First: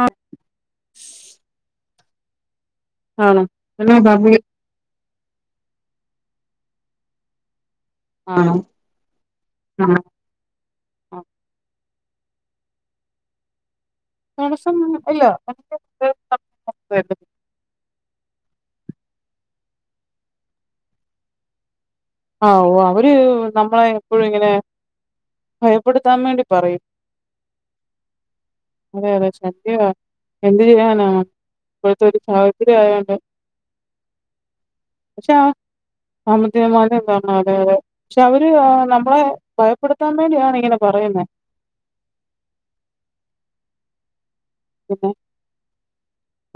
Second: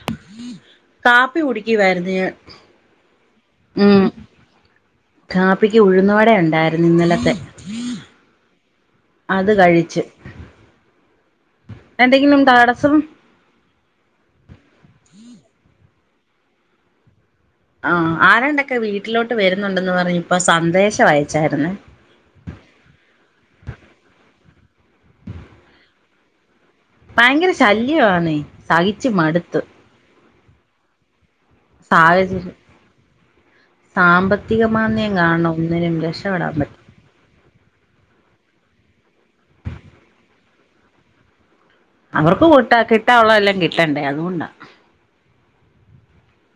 ആ കാപ്പി കുടിക്കുവാര്ന്ന് ഞാൻ. ആണോ എന്നാ ഉം കാപ്പി കാപ്പിക്ക് ഉഴുന്നു വടണ്ടായിരുന്നു ഇന്നലത്തെ. ആണോ അത് കഴിച്ച്. എന്തെങ്കിലും തടസ്സം. തടസ്സം ഇല്ല [unintelligible] ആഹ്‌ ആരാണ്ടൊക്കെ വീട്ടിലോട്ട് വരുന്നുണ്ടെന്ന് പറഞ്ഞിപ്പൊ സന്ദേശം അയച്ചായിര്ന്ന്. ആഹ്‌ ഓഹ് അവര് നമ്മളെ എപ്പോഴും ഇങ്ങനെ ഭയപ്പെടുത്താൻ വേണ്ടി പറയും. ഭയങ്കര ശല്യവാന്നെ സഹിച് അതെ അതെ മട്ത്ത്. ശല്യവാ എന്ത് ചെയ്യാന ഇപ്പോഴത്തെ ഒരു സാഹചര്യ ആയോണ്ട്. സാമ്പത്തിക മാന്ദ്യം കാണ്ണം ഒന്നിനും രക്ഷപ്പെടാൻ പറ്റ തന്നെ അതെ അതെ പക്ഷെ അവര് അഹ് നമ്മളെ ഭയപ്പെടുത്താൻ വേണ്ടിയാണ് ഇങ്ങനെ പറയുന്ന അവർക്ക് കൂട്ട കിട്ടാവുള്ളതെല്ലാം കിട്ടണ്ടേ അതുകൊണ്ടാ. പിന്നെ,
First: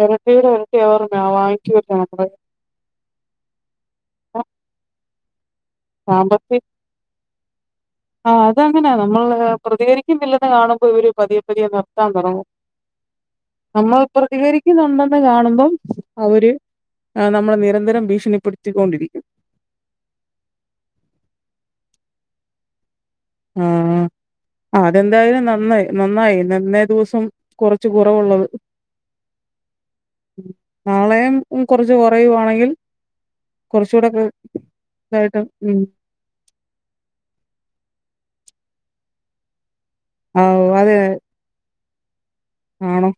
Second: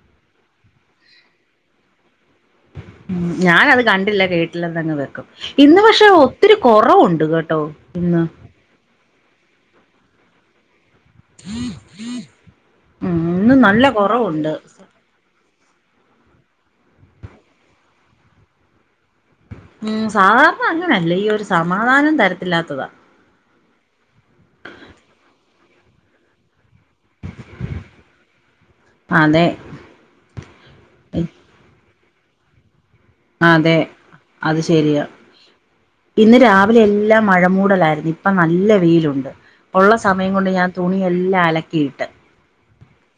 ഇരട്ടീടെ ഇരട്ടിയാന്ന് പറഞ്ഞ വാങ്ങിക്കോലൊ നമ്മള് ഉം ഞാനത് കണ്ടില്ല കേട്ടില്ലെന്നങ്ങ് വെക്കും. ഇന്ന് പക്ഷെ ഒത്തിരി സാമ്പത്തി കൊറവുണ്ട് കേട്ടോ ഇന്ന്. ഇതങ്ങനെ നമ്മൾ പ്രതികരിക്കുന്നില്ലെന്ന് കാണുമ്പോൾ ഇവര്. പതിയെ പതിയ നിർത്താൻ തുടങ്ങും ഉം ഇന്ന് നല്ല നമ്മൾ കൊറവുണ്ട് പ്രതികരിക്കുന്നുണ്ടെ ന്ന് കാണുമ്പം അവര് നമ്മളെ നിരന്തരം ഭീഷണിപ്പെടുത്തിക്കൊണ്ടിരിക്കും. ഉം സാധാരണ അങ്ങനെയല്ല ഈ ഒരു സമാധാനം തരത്തില്ലാത്തതാ. ആഹ്‌ ആഹ് അതെന്തായാലും നന്നായി നന്നായി നന്നേ ദിവസം. അം കൊർച്ച് കുറവുള്ളത്. അതെ നാളേം ഉം കൊർച്ച് കൊറയുവാണെങ്കിൽ. അതെ കൊർചൂടൊക്കെ അത് ശരിയാ ഇതായിട്ട് ഉം. ഇന്ന് രാവിലെ എല്ലാം മഴമൂടലായിരുന്നു ഇപ്പ നല്ല വെയിലുണ്ട്. ഒള്ള സമയം കൊണ്ട് ആഹ് ഞാൻ തുണിയെല്ലാം അലക്കി. ആണ്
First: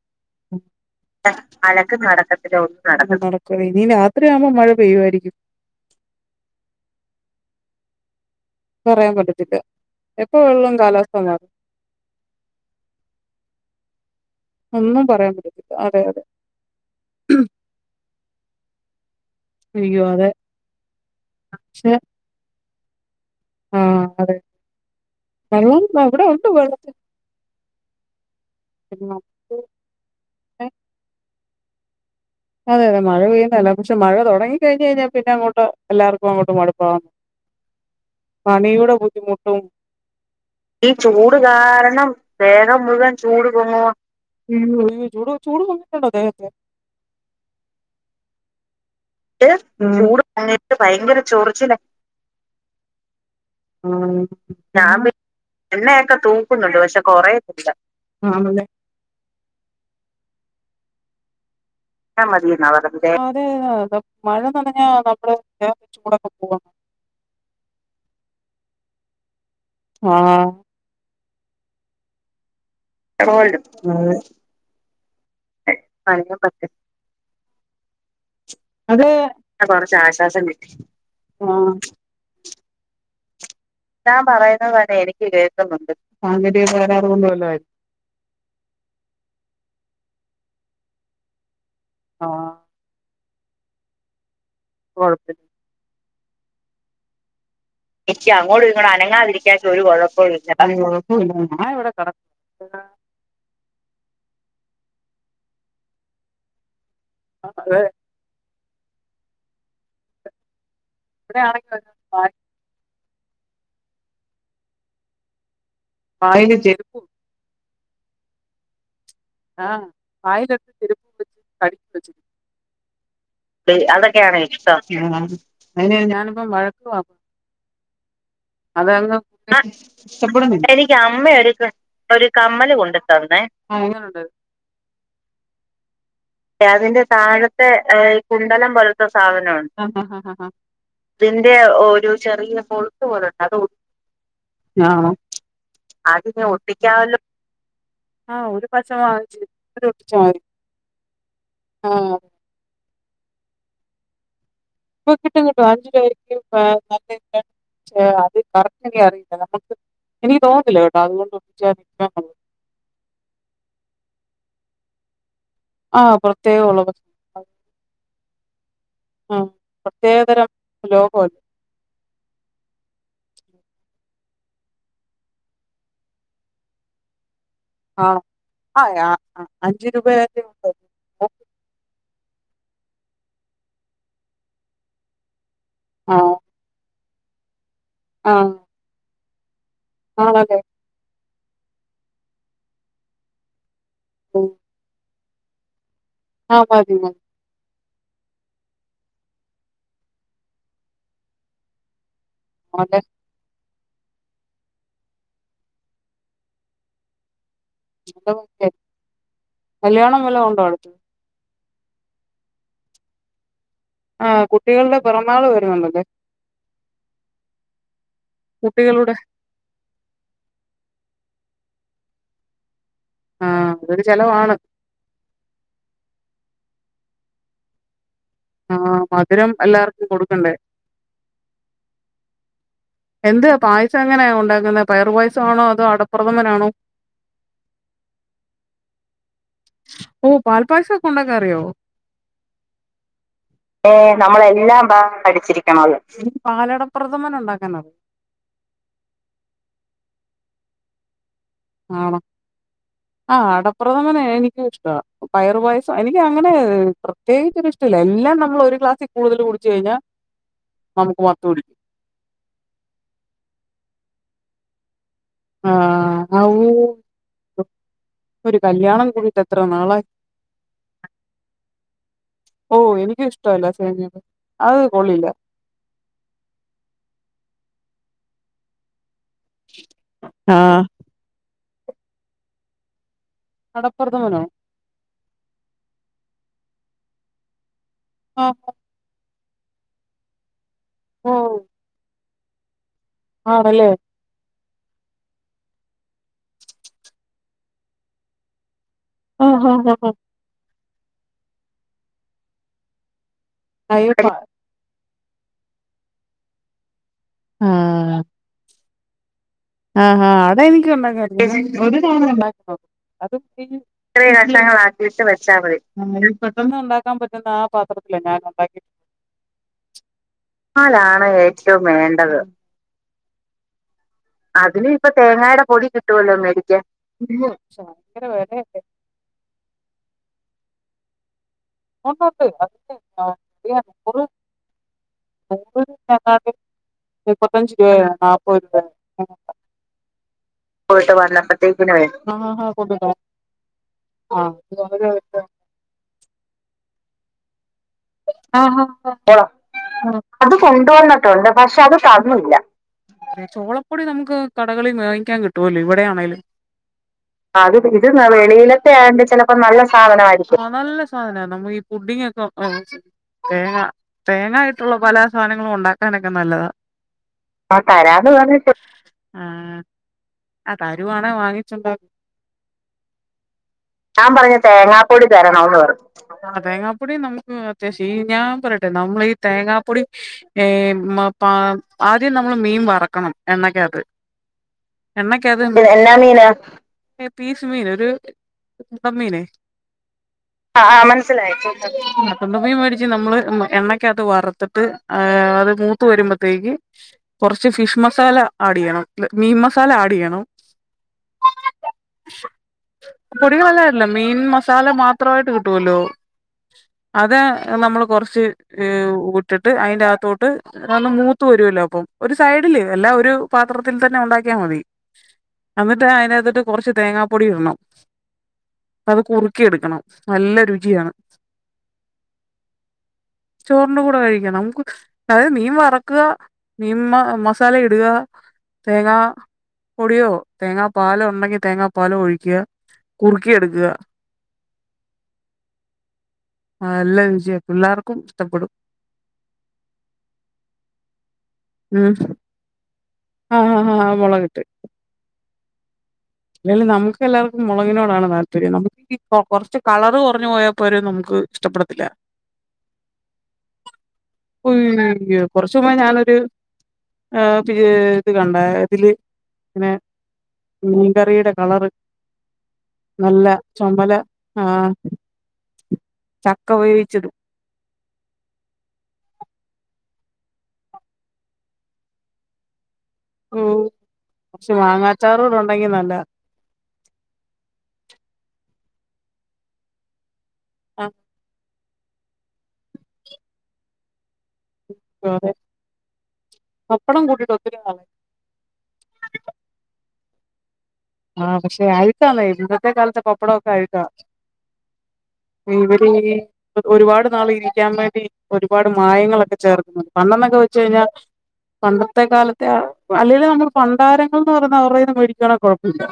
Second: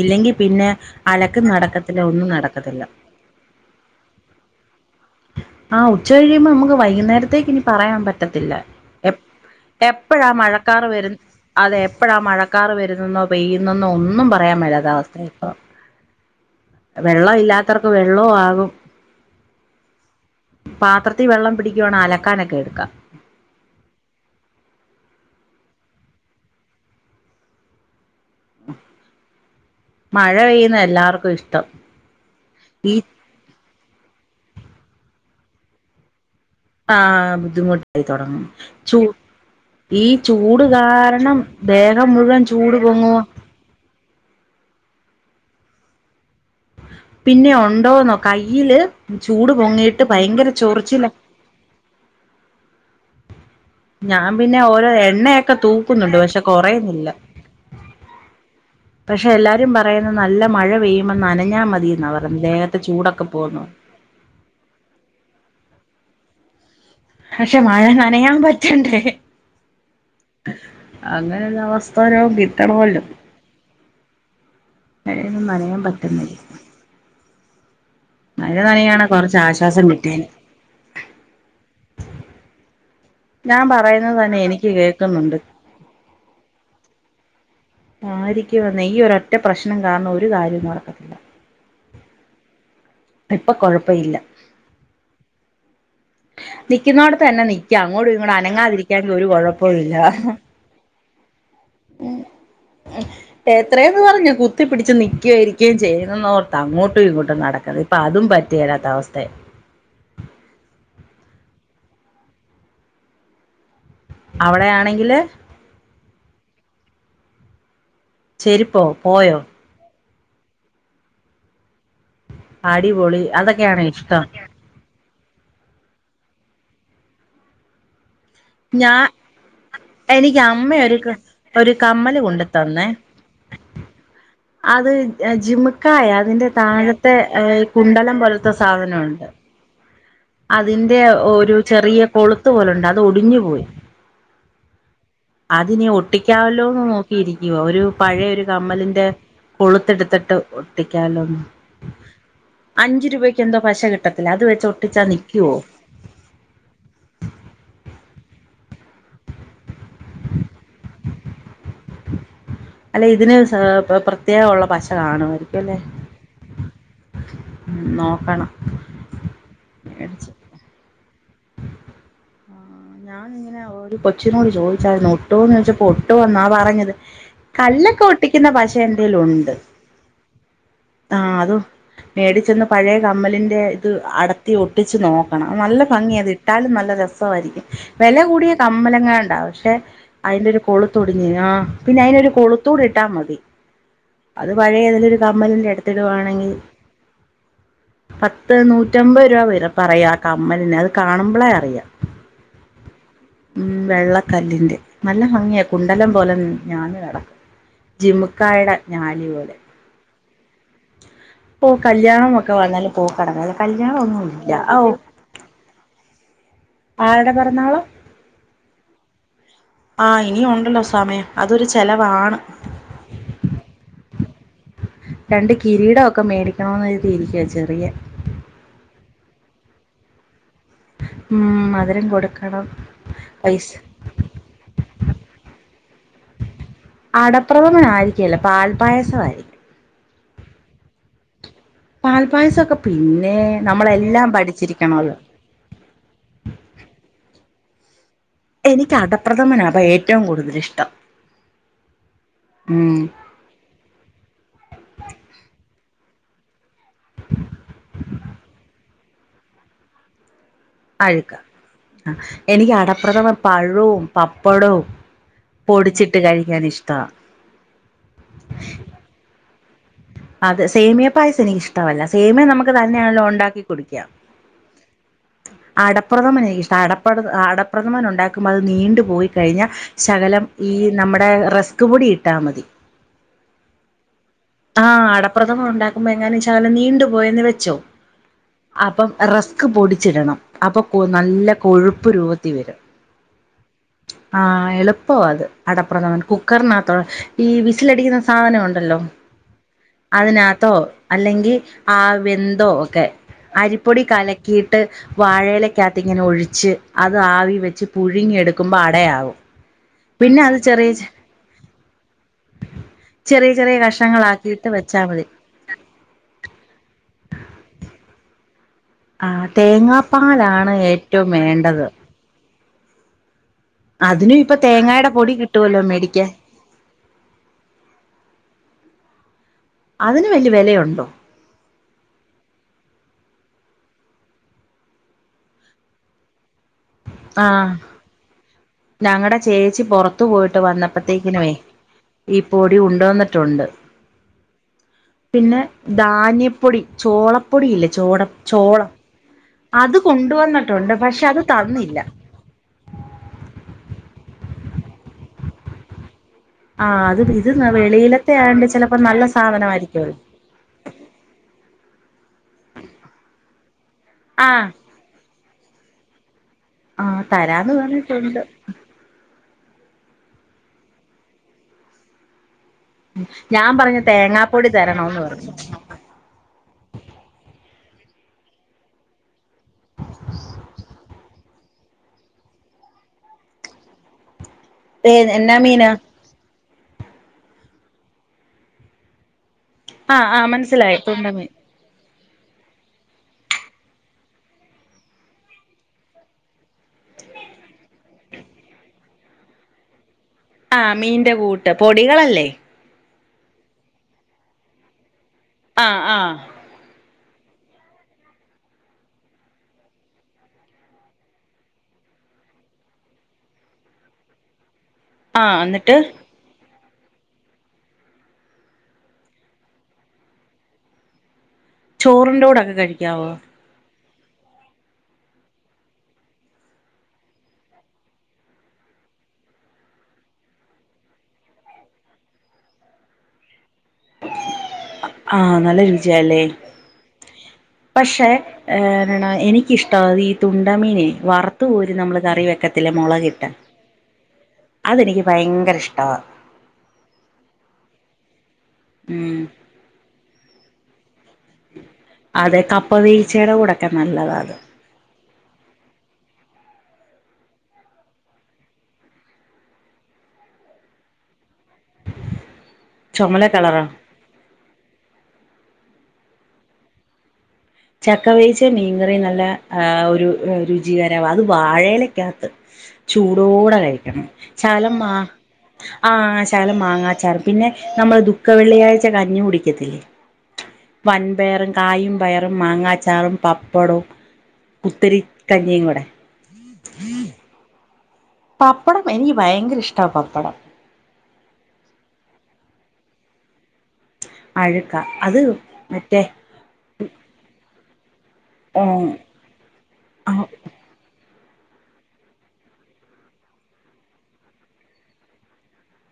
ഇല്ലെങ്കി പിന്നെ അലക്കും അലക്ക് നടക്കത്തില്ല ഒന്നും നടക്കത്തില്ല ഒന്നും നടക് കു ഇനിയും രാത്രി ആവുമ്പോ മഴ പെയ്യുവായിരിക്കും ആഹ് ഉച്ച കഴിയുമ്പോ നമുക്ക് വൈകുന്നേരത്തേക്ക് ഇനി പറയാൻ പറ്റത്തില്ല പറയാൻ എപ് പറ്റത്തില്ല. എപ്പഴാ എപ്പ വെള്ളം മഴക്കാർ വരു കാലാവസ്ഥ മാറും അതെ എപ്പഴാ മഴക്കാർ വരുന്നെന്നോ പെയ്യുന്നെന്നോ ഒന്നും പറ റയാൻ മേലാത്ത ഒന്നും അവസ്ഥ പറയാൻ ഇപ്പൊ പറ്റത്തില്ല. അതെ അതെ വെള്ളം ഇല്ലാത്തർക്ക് വെള്ളവും ആകും. അയ്യോ അതെ പാത്രത്തിൽ വെള്ളം പക്ഷെ പിടിക്കുവാണെ അലക്കാനൊക്കെ എടുക്കാ. ആഹ് അതെ വെള്ളം വിടെ ഉണ്ട് വെള്ള പിന്നെ മഴ പെയ്യുന്ന എല്ലാവർക്കും ഇഷ്ടം ഈ അതെത മഴെപെയ്യുന്ന ല്ലാർകു പക്ഷെ മഴ തൊടങ്ങി കഴിഞ്ഴിഞ്ഞാ പിന്നെ അങ്ങോട്ട് എല്ലർക്കുംങ്ങോട്ട് മട് ആ പ്പം ബുദ്ധിമുട്ടായി തുടങ്ങും പണിയുടെ ചൂ ബുദ്ധിമുട്ടും ഈ ചൂട് ഈ കാരണം ചൂട് ദേഹം കാരണം മുഴുവൻ ചൂട് ദേഹം മുഴുവൻ പൊങ്ങുവ ചൂട് ആഹ്. [unintelligible] ചൂട് ചൂടുപൊള്ളിക്കണ്ട ദേഹത്ത്. പിന്നെ ഉണ്ടോന്നോ കയ്യില് ചൂട് പൊങ്ങിയിട്ട് ഭയങ്കര ചൊറിച്ചിലാ ചോറിച്ചിലാ ഉം ഞാൻ പിന്നെ ഓരോ ഞാൻ പി എണ്ണയൊക്കെ എണ്ണയൊക്കെ തൂക്കുന്നുണ്ട് പക്ഷെ തൂക്കുന്നുണ്ട് പക്ഷെ കുറയുന്നില്ല കൊറയത്തില്ല. ആണല്ലെ പക്ഷെ എല്ലാരും പറയുന്ന നല്ല മഴ പെയ്യുമ്പം നനഞ്ഞാ മതി [unintelligible] പക്ഷെ മഴ നനയാൻ പറ്റണ്ടേ? ആഹ് അങ്ങനെയുള്ള അവസ്ഥര കിട്ടണല്ലോ? അ [unintelligible] [unintelligible] ന്നനയാൻ പറ്റുന്നില്ല പറ്റും മഴ അത നനയാണെ കുറച്ച് ആശ്വാസം കൊറച്ച് കിട്ടിയേനെ ആശ്വാസം കിട്ടി ആ ഞാൻ പറയുന്നതന്നെ എനിക്ക് കേക്കുന്നുണ്ട്. ണ്ട് സാങ്കേതിക തകരാറ കൊണ്ട വല്ലരിക്കും ആയിരിക്കും ന്നേ ഈ ഒറ്റ പ്രശ്നം കാരണം ഒരു കാര്യം നടക്കത്തില്ല. ആഹ് ഇപ്പൊ കൊഴപ്പ ഇല്ല കൊത്തി [inaudible] നിക്കുന്നതോടെ തന്നെ നീക്ക അങ്ങോടും എനിക്ക് ഇങ്ങോട്ട അങ്ങോട്ടും ഇങ്ങോട്ടും അനങ്ങാതിരിക്കാൻ ഒരു അനങ്ങാതിരിക്കാത്ത ഒരു കൊഴപ്പംല്ല കുഴപ്പവും ഇല്ല അത് കുഴപ്പമില്ല ഞാൻ ഇവിടെ കിടക്കും എത്രയന്ന് പറഞ്ഞ കുത്തി പിടിച്ച് നിക്കുവയിരിക്കയും ചെയ്യുന്ന ഓർ അങ്ങോട്ടും ഇങ്ങോട്ടും നടക്കുന്നത് ഇപ്പൊ അതും പറ്റില്ലാത്ത അവസ്ഥയ എവിടെ ആണെങ്ക [unintelligible] അവിടെയാണെങ്കില് വായിൽ ചെര്പ്പ് ചെരിപ്പോ പോയോ? ആഹ് [unintelligible] [unintelligible] ആടിപോളി അതക്ക അതൊക്കെയാണ് ഇഷ്ടം അയൻ ഞാനിപ്പ വഴക്കവാ അത് ഞാൻ എനിക്ക് കൊണ്ട് അമ്മ എനിക്ക് ഒരു അമ്മ എടുക്ക ഒരു കമ്മല് ഒരു കൊണ്ട് കമ്മല് തന്നേ കൊണ്ട് തന്നെ എങ്ങനുണ്ട് അത് ജിമക്കായ അതിന്റെ താഴത്തെ കുണ്ടലം പോലെ കുണ്ഡലം പോലെത്തെ സാധനോ അഹ് ആഹ് അതിന്റെ ഇതിന്റെ ഒരു ചെറിയ ഒരു കൊളുത്ത് ചെറിയ പോലുണ്ട് അത് പൊളുത്ത് ഒടിഞ്ഞു പോലെണ്ട് അതടു ആഹ് അത് ഇനി ഒട്ടിക്കാവല്ലോന്ന് നോക്കിയിരിക്കുവ ഒരു പഴയൊരു ആഹ് ഒരു പശ കമ്മലിന്റെ വാങ്ങിച്ച് അത് ഒട്ടിച്ചാ കുളുത്തിടുത്തിട്ട് മതി ഒട്ടിക്കാലോന്ന ആഹ് അഞ്ച് രൂപയ്ക്കന്തോ പശ കിട്ടത്തില്ല അത് വെച്ച ഇപ്പൊ കിട്ടും കിട്ടും അഞ്ചുപക്ക [unintelligible] എനിക്ക് തോന്നുന്നല്ല കേട്ടോ അതുകൊണ്ട് ഒിച്ച അല്ലെ ഇതിന് പ്രത്യേക ഉള്ള പശ കാണുമായിരിക്കും അല്ലെ ആഹ് പ്രത്യേകേ ഉള്ളൂ നോക്കണം ഉം മേടിച്ച് പ്രത്യേകതരം ലോകല്ലേ ഞാാനിങ്ങനെ ഒരു കൊച്ചിനോട് ചോദിച്ചായിരുന്നു ഒട്ടുന്ന് ചോദിച്ചപ്പോ ഒട്ടുവന്നാ പറഞ്ഞത് കല്ലൊക്കെ ആണോ ഒട്ടിക്കുന്ന പശ ആഹ് ആഹ് എന്റെലുംണ്ട് അഞ്ച് രൂപയല്ലേ ഉള്ളൂ ആഹ് അത് മേടിച്ചെന്ന് പഴയ കമ്മലിന്റെ ഇത് അടത്തി ഒട്ടിച്ചച്ച് നോക്ക നല്ല ഭംഗി അത് ആഹ് ഇട്ടാലും നല്ല രസമായിരിക്കും വില ആഹ് കൂടിയ കമ്മലങ്ങണ്ടാവും പക്ഷെ അയിന്റെ ഒരു ആണല്ലേ കൊളുത്തൂടിഞ്ഞ ആ പിന്നെ അയിന്രു കൊളുത്തൂടി ഇട്ടാ മതി അത് പഴയ ഏതെലും ഒരു കമ്മലിന്റെ എടുത്തുടുക ആണെങ്കിൽ ആഹ് മതി മതി പത്ത് നൂറ്റമ്പത് രൂപ വരപ്പ പറയാ കമ്മലിനെ അത് കാണുമ്പോളേ അറിയാം അതെ ഉം വെള്ളക്കല്ലിന്റെ നല്ല ഭംഗിയ കുണ്ടലം പോലെ ഞാന് കടക്കും നല്ല ജിമക്കാടെ ഭംഗിയായിരിക്കും ഞാനി പോലെ കല്യാണം വല്ല കൊണ്ടോ അടുത്തത് ഓഹ് കല്ല്യാണം ഒക്കെ വന്നാല പോ കടങ്ങല്ല കല്യാണന്നും ഇല്ലഓഹ് നളെ വരു വല്ലത് ആരുടെ പറന്നാളോ കുട്ടികളുടെ ആഹ് ഇനിയണ്ടല്ലോ സമയം അതൊരു ചെലവാണ് ആഹ് അതരു ചെലവാണ് രണ്ട് കിരീടംഒക്കെ മേടിക്കണന്ന് കര്തിയിരിക്ക ചെറിയ ആഹ് മധുരം എല്ലാർക്കും കൊടുക്കണ്ടേ ഉം മധുരം കൊ ട്ക്കണം എന്ത് പായസം എങ്ങനെയാ ഉണ്ടാക്കുന്നത് പയർ പായസമാണോ അതോ അടപ്രദമ്മനാണോ അടപ്രദമന ആയിരിക്കെല പാൽ പായസം ആയിരിക്കും ഓ പാൽ പായസം ഒക്കെ ഉണ്ടാക്കാ അറിയോ പാൽപ്പായസൊക്കെ പിന്നെ ഏ നമ്മളെല്ലാം നമ്മളെല്ലാം പഠിച്ചിരിക്കണല്ലോ പഠിച്ചിരിക്കണള്ള പാലട പ്രഥമന ഉണ്ടാക്കാനത് എനിക്ക് അടപ്രഥമനാഭം ഏറ്റവും കൂടുതൽ ഇഷ്ടം ആണ് ഉം ആഹ് അടപ്രഥമന എനിക്കും ഇഷ്ട പയറു പായസം എനിക്ക് അങ്ങനെ പ്രത്യേകിച്ച ഒരു ഇഷ്ടല്ല എല്ലാം നമ്മൾ ഒരു ക്ലാസ്സിൽ കടുതൽ കുടിച്ചു കയിഞ്ഞ അഴുക്ക ആ എനിക്ക് അടപ്രഥമ പഴവും പപ്പടവും പൊടിച്ചിട്ട് ആഹ് കഴിക്കൻ ആവൂ ഇഷ്ട ഒരു കല്ല്യാണം കൂടിട്ട് എത്ര നാളായി അത് സേമിയ പായസം എനിക്ക് ഇഷ്ടമല്ല സേമിയ നമക്ക് ഓ തന്നെയാണല്ലോ എനിക്കും ഉണ്ടാക്കി ഇഷ്ടമല്ല സേമിയ കുടിക്കാം അത് കൊള്ളില്ല അടപ്രഥമന ഇഷ്ട അട അടപ്രഥമൻ ഉണ്ടാക്കുമ്പോൾ അത് നീണ്ടു പോയി കഴിഞ്ഞാൽ ശകലം ഈ ആഹ് നമ്മുടെ റെസ്ക് കൂടി ഇട്ടാൽ മതി അടപ്രദമനോ ആഹ് അടപ്രഥമം ഉണ്ടാക്കുമ്പോ എങ്ങനാ ചാലം നീണ്ടു പോയന്ന് വെച്ചോ ആ അപ്പം റസ്ക് പൊടിച്ചിടണം അപ്പൊ കൊ ഓ നല്ല കൊഴുപ്പ് രൂപത്തി വരും ആണല്ലേ ആഹ എളുപ്പം അത് അടപ്പുറം നമ്മ കുക്കറിനകത്തോളം ഈ വിസിലടിക്കുന്ന സാധനം ഉണ്ടല്ലോ ആഹ് ഹ ഹാ. അയിനാത്തോ അല്ലെങ്കി ആ വെന്തോ ഒക്കെ അരിപ്പൊടി അയ്യോ പ കലക്കി ഇട്ട് വാഴയിലക്കാത്ത് ഇങ്ങനെ ഒഴിച്ച് അത് ആവി വെച്ച് പുഴുങ്ങിയെടുക്കുമ്പോ അടയാവും. ആഹഹ പിന്നെ അത് ചെറിയ അതെനിക്ക് ഉണ്ടാക്ക ഒരുണ്ടാക്ക അത് ചെറിയ ചെറിയ കഷ്ണങ്ങളാക്കിയിട്ട് വെച്ചാൽ മതി [inaudible] പെട്ടന്ന് ഒണ്ടാക്കാൻ പറ്റുന്ന ആ പാത്രത്തില ഞാൻ ഉണ്ടാക്ക. ആഹ് തേങ്ങാപ്പാലാണ് ഏറ്റും വേണ്ടത്. അതെ അതിന് അതിന് ഇപ്പതേങ്ങായിടെ പൊടി കിട്ടുവല്ലോ മേടിക്കാൻ ഭായങ്കര വേലലെ. അതിന് വല്യ വെലയുണ്ടോ. ഉണ്ട് ഉണ്ട് [unintelligible] [inaudible] മുപ്പത്തഞ്ച് രൂപയാ നാല്പ്പത് രൂപയ. ഞങ്ങടെ ചേച്ചി പൊറ ത്തു പോയിട്ട് പോയിട്ട് വന്നപ്പത്തേക്കിനെ വന്നപ്പത്തേക്കിനുവേ ഈ പൊടി കുണ്ടോന്നുട്ടുണ്ട്. ആഹ അത് [inaudible] ധാന്യപ്പൊടി ചോളപ്പൊടി ഇല്ലേ ചോള. ചോളം ആഹഹാ അത് അത് കൊണ്ടുവന്നിട്ടുണ്ട് പക്ഷെ അത് കൊണ്ടുവന്നൂട്ടുണ്ട് പക്ഷെ അത്. തന്നില്ല ന്നില്ല ചോളപ്പൊടി നമുക്ക് കടകളിൽ മാങ്ങിക്കാൻ കിട്ടുമല്ലോ ഇവിടെ ആണെലും. ആ അത് ഇത് അത് ഇത് വെളിയിലത്തെ ആയോണ്ട് വെളിയിലത്തെ ചിലപ്പോ ആയണ്ട് നല്ല ചെലപ്പോ നല്ല സാധനമായിരിക്കുമല്ലോ സാധനമായിരിക്കലൊ ആ നല്ല. സാധന നമുക്ക് ഈ പുഡിങ്ങൊക്കെ തേങ്ങ ആ തേങ്ങായിട്ടുളെ. പല സാനങ്ങളൊണ്ടാക്കാനൊക്കെ നല്ലതാ ആ തരാന്ന് ആ തെരാന്ന് പറഞ്ഞിട്ടുണ്ട് പറഞ്ഞി. ആഹ് അ തരുവാണെ വാങ്ങിചൊണ്ട്‌. ഞാൻ പറഞ്ഞു ഞാൻ പറയ തേങ്ങാപ്പൊടി തരണോന്ന് തേങ്ങാപ്പൊടി പറഞ്ഞു തെരണോന്ന് പർഞ്. ആ തേങ്ങാപ്പൊടി നമുക്ക് അത്യാശ്യം ഈ ഞാൻ പറട്ടെ നമ്മളീ തേങ്ങാപ്പൊടി. ഏ മ പ ആദ്യം നമ്മൾ മീൻ വറക്കണം എണ്ണക്ക്യാത്. ഏ എന്നാ എണക്ക്യാത് മീനാ ആ ആ ആആ മനസ്സിലായി തുണ്ടമീൻ മനസിലായി. ചന്തമ മേടിച്ച് നമ്മള് എണ്ണക്കാത്ത് വറുത്തിട്ട് അത് മൂത്ത് വരുമ്പത്തേക്ക്. കൊറച്ച് ഫിഷ് മസാല ആഡ്യ്യണം മീൻ മസാല ആഡ്യ്യണം. ആഹ് മീന്റെ കൂട്ട് പൊടികളല്ലേ. പൊടികളെലാഅല്ല മീൻ മസാല മാത്രമായിട്ട് കിട്ട്. ആഹ് ആഹ്. അത് നമ്മൾ കൊറച്ച് വിട്ടിട്ട് അയിന്റാത്തോട്ട്. ഒന്ന് മൂത്ത് വരുവല്ലോ അപ്പം ഒരു സൈഡില് എല്ലാ ഒരു പാത്രത്തിലന്നെ ഒണ്ടാക്കിയാൽ മതി. എന്നിട്ട് അയിനാതിട്ട് കൊറച്ച് തേങ്ങാപ്പൊടി ഇടണം അത് കുറുക്കി എടുക്കണം നല്ല രുചിയാണ്. ചോറുന്റടൊക്കെ കഴിക്കാവോ. ചോറിന്റെ കൂടെ കഴിക്കണം അത് മീൻ വറക്ക മീൻ മ മസാല ഇടുക. തേങ്ങ. പൊടിയോ തേങ്ങാ പാലോ ഉണ്ടെങ്കി തേങ്ങാ പാലോ ഒഴിക്ക കുറുക്കിയെടുക്ക. ആഹ് നല്ല രുചിയാല്ലേ. നല്ല രുചിയ പിള്ളേർക്കും പക്ഷെ ഇഷ്ടപ്പെടും എന്താ എനിക്കിഷ്ടത് ഈ തുണ്ടമീനെ വർ ത്തുരി ഉം നമ്മള് കറി വെക്കത്തില്ല മൊളകിട്ട് ആ ആ ആ മുളകിട്ട് അതെനിക്ക് ഭയങ്കര ഇഷ്ടവാ അലേലും നമുക്ക് എല്ലാവർക്കും മുളകിനോടാണ് താല്പര്യം നമുക്ക് ഈ ഉം കൊറച്ച്. കളർ കൊറഞ് പോയാൽപ്പോരും നമുക്ക് ഇഷ്ടപ്പെടത്തില്ല. അതെ കപ്പ വേവിചേടെ കൂടെക്കെ നല്ലതാ അത്. ഒയോ കുറച്ചുമുമ്പേ ഞാനൊരു. ആ പിന്നെ ഇത് കണ്ട ഇതില് ഇങ്ങനെ. കറിയിടെ കളർ ചുമല നല്ല കളറാ ചൊമല ആഹ് ചക്ക വേവിചതും. ചക്ക വേച്ച് മീൻകറി നല്ല ഒരു രുചികരവാ അത് വാഴയിലക്കകത്ത് ചൂടോടെ ഉം കഴിക്കണം കുറച്ച് ചാലമാ മാങ്ങാച്ചാറൂടെ ഉണ്ടെങ്കി ആ നല്ലതാ ശകലം മാങ്ങാച്ചാറ് പിന്നെ നമ്മൾ ദുഖ ള്ളിയാഴ്ച്ച കഞ്ഞി കുടിക്കത്തില്ലേ വൻപയറും കായും പയറും മാങ്ങാച്ചാറും പപ്പടവും കുത്തരി ആഹ് അതെ കഞ്ഞിയും കൂടെ പപ്പടം കൂട്ടീട്ട് ഒത്തിരി നാളാണ് പപ്പടം എനിക്ക് ഭയങ്കര ഇഷ്ടണ് പപ്പടം ആഹ് പക്ഷെ അഴക്കാന്ന ഇന്നത്തെ കാലത്തെ പപ്പടവോക്കെ അഴക്കാ അഴുക്ക അത് ഇവര് മറ്റേ ഒരുപാട് നാൾ ഇരിക്കാൻ വേണ്ടി ഒരുപാട് മായങ്ങളൊക്കെ ചേർക്കുന്നത് പണ്ടെന്നൊക്കെ വെച്ച കഴിഞ്ഞാ പണ്ടത്തെ കാലത്തെ അല്ലെങ്കി നമ്മൾ ഭണ്ടാരങ്ങൾ എന്ന് പറയ അവരുടെന്ന് മരിക്കണ കുഴപ്പം ഉ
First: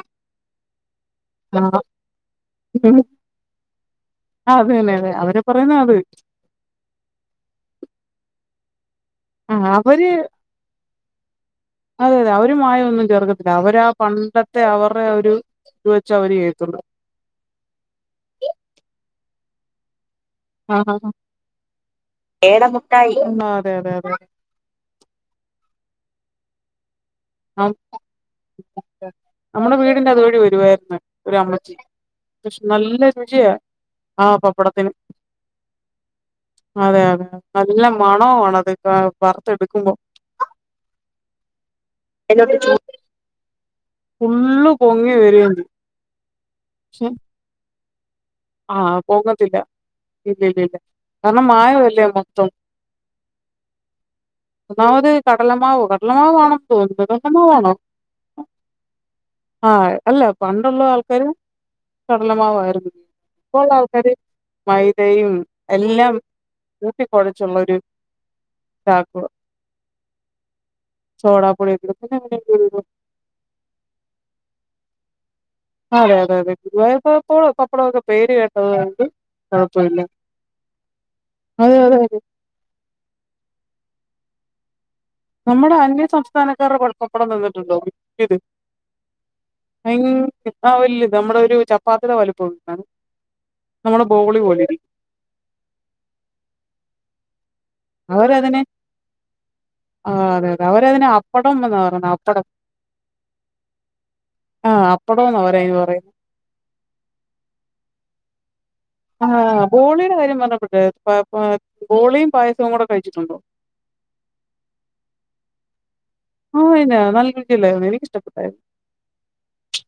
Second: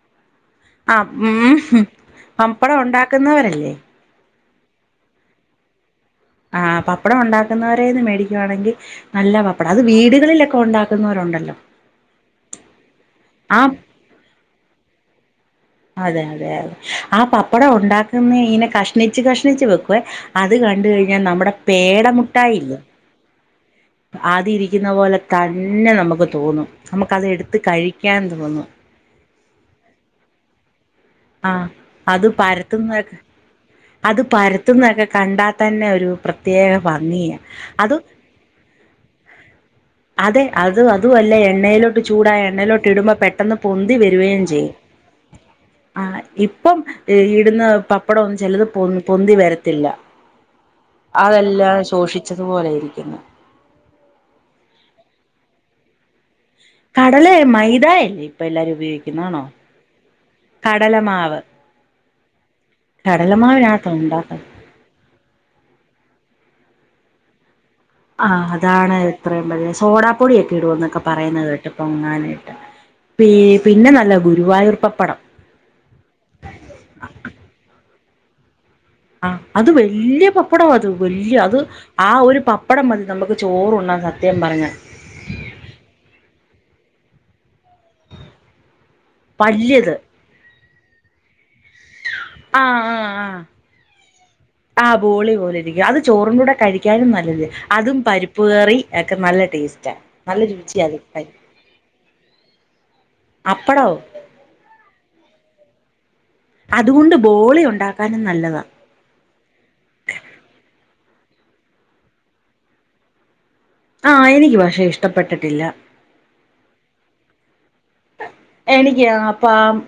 ആ ഉ പമ്പടം ഉണ്ടാക്കുന്നവരല്ലേ അത തന്നെ അതെ അവരെ പറയുന്ന അത് ആ പപ്പടം ഉണ്ടാക്കുന്നവരന്ന് മേടിക്കുവാണെങ്കി നല്ല ആഹ് പപ്പടം അത് അവര് വീടുകളിലൊക്കെ ഇപ്പോ ഉണ്ടാക്കുന്നവരുണ്ടല്ലോ അതെ അതെ അവരു മമായ ഒന്നും ചേർക്കത്തില്ല അവര് ആ പണ്ടത്തെ അവരുടെ അവ ഒരു വച്ച് അതെ അവര് അതെ അതെ ചെയ്ട്ടണ്ട് ആ പപ്പടം ഉണ്ടാക്കുന്ന ഇനെ കഷ്ണിച് കഷ്ണിച്ചു വെക്കുവേ അത് കണ്ട ആഹ് കഴിഞ്ഞാ നമ്മുടെ പേട മുട്ടായില്ല ട്ടായി ആദ്യ ഇരിക്കുന്ന പോലെ തന്നെ നമുക്ക് തോന്നും നമുക്കത് എടുത്ത് കഴിക്കാൻ തോന്നും നമ്മുടെ വീടിന്റെ അതുവഴി വരുവായിരുന്നു ഒരു ആ അമ്മച്ചി അത് പക്ഷെ നല്ല പരത്തുന്നതൊക്കെ രുചിയാ അത് ആഹ് പപ്പടത്തിന് പരത്തുന്നതൊക്കെ കണ്ടാൽ തന്നെ ഒരു പ്രത്യേക അതെഅ ഭംഗിയാ നല്ല അത് മണ ആണത് എന്താ. വാർത്തെടുക്കുമ്പൊ അതെ അതു അതുഅല്ല എണ്ണയിലോട്ട് ചൂടായ എണ്ണയിലോട്ട് ഇടുമ്പോ പെട്ടെന്ന് പൊന്തി വരും. ഫുള്ളു പൊങ്ങി വരിയേന്തി. ആഹ് ഇപ്പം ഇ ഇടുന്ന പ പ്പടം ചെലത് ആഹ് പൊന് പൊന്തി പൊങ്ങത്തില്ല വരത്തില്ല. ഇല്ലില്ലില്ല. കാരണം അതെല്ലാ മായമല്ലേ മൊത്തം. ശോഷിച്ചതുപോലെ ഇരിക്ക്യുന്നെ. ഒന്നാമത് കടലമാവ് കടലമാവ് വാണം. കടലെ മൈദല്ലേ ഇപ്പ എല്ലാരും ഉപയോഗിക്കുന്നാണോ. ആഹ് അല്ല പണ്ടുള്ള ആൾക്കാര് കടലമാവമായിരുന്നു. ഇപ്പോള്ള കടലമാവിനകത്ത ആൾക്കാര് ഉണ്ടാക്കുന്നത് മൈദയും എല്ലാം ഊട്ടിക്കൊഴച്ചുള്ളൊരു. ആഹ് അതാണ് ഇത്രയും വലിയ സോഡാ പൊടിയൊക്കെ ഇടൂ ന്നൊക്കെ പറയുന്നത് കേട്ട് സോഡാപ്പൊടിയൊക്കെ ഇടും. പിന്നെ പൊങ്ങാനായിട്ട്. എങ്ങനെയൊക്കെയോ പീ പിന്നെ നല്ല ഗുരുവായൂർ പപ്പടം. അതെ അതെ അതെ ഗുരുവായപ്പോ പപ്പടമൊക്കെ പേര് കേട്ടത്ണ്ട്. അ അത് വല്ല്യ പപ്പടം അത് വല്ല്യ അത് അതെ അതെ ആ അതെ. ഒരു പ പ്പടം മതി നമുക്ക് ചോറുണ്ണാൻ സത്യം പറഞ്ഞ. നമ്മുടെ അന്യസംസ്ഥാനക്കാര്ടെ പട പപ്പട തിന്നിട്ടുണ്ടോ. ഇത് വല്യത് അയ്ൻ ആ വല്യത് നമ്മടെ ഒരു ച പ്പാത്തിട ആ വലുപ്പാണ് ആ ആ നമ്മുടെ ബോളി പോലിരി ആ ബോളി പോലെരിക്ക്യും അത് ചോറിന്റെ കൂടെ കഴിക്ക്യാനും നല്ലത്. അതും പരിപ്പ് അവരതിനെ കറി എക്കെ നല്ല ടേസ്റ്റാ ആഹ് നല്ല അതെ അതെ രുചിയ ത് അവരതിന് പ അപ്പടം എന്നാ പറയുന്നെ അപ്പടം അപ്പടോ. ആഹ് അപ്പടോന്ന് അവരയ്ന് പറയ. അതുകൊണ്ട് ബോളി ഉണ്ടാക്കാനും നല്ലതാ. ആഹ് ബോളിടെ കാര്യം പർഞ്ഞപ്പെട്ടേ പ അ ബോളിയും പായസവും കൂടെ കഴിച്ചിട്ടുണ്ടോ. ആഹ് എനിക്ക് പക്ഷെ ഇഷ്ടപ്പെട്ടിട്ടില്ല. ആഹ് ഇന്നാ നല്ല രുചയില്ലായിരുന്നു എനിക്കിഷ്ടപ്പെട്ടായിര്ന്നു. എനിക്ക്യാ അപ്പാം.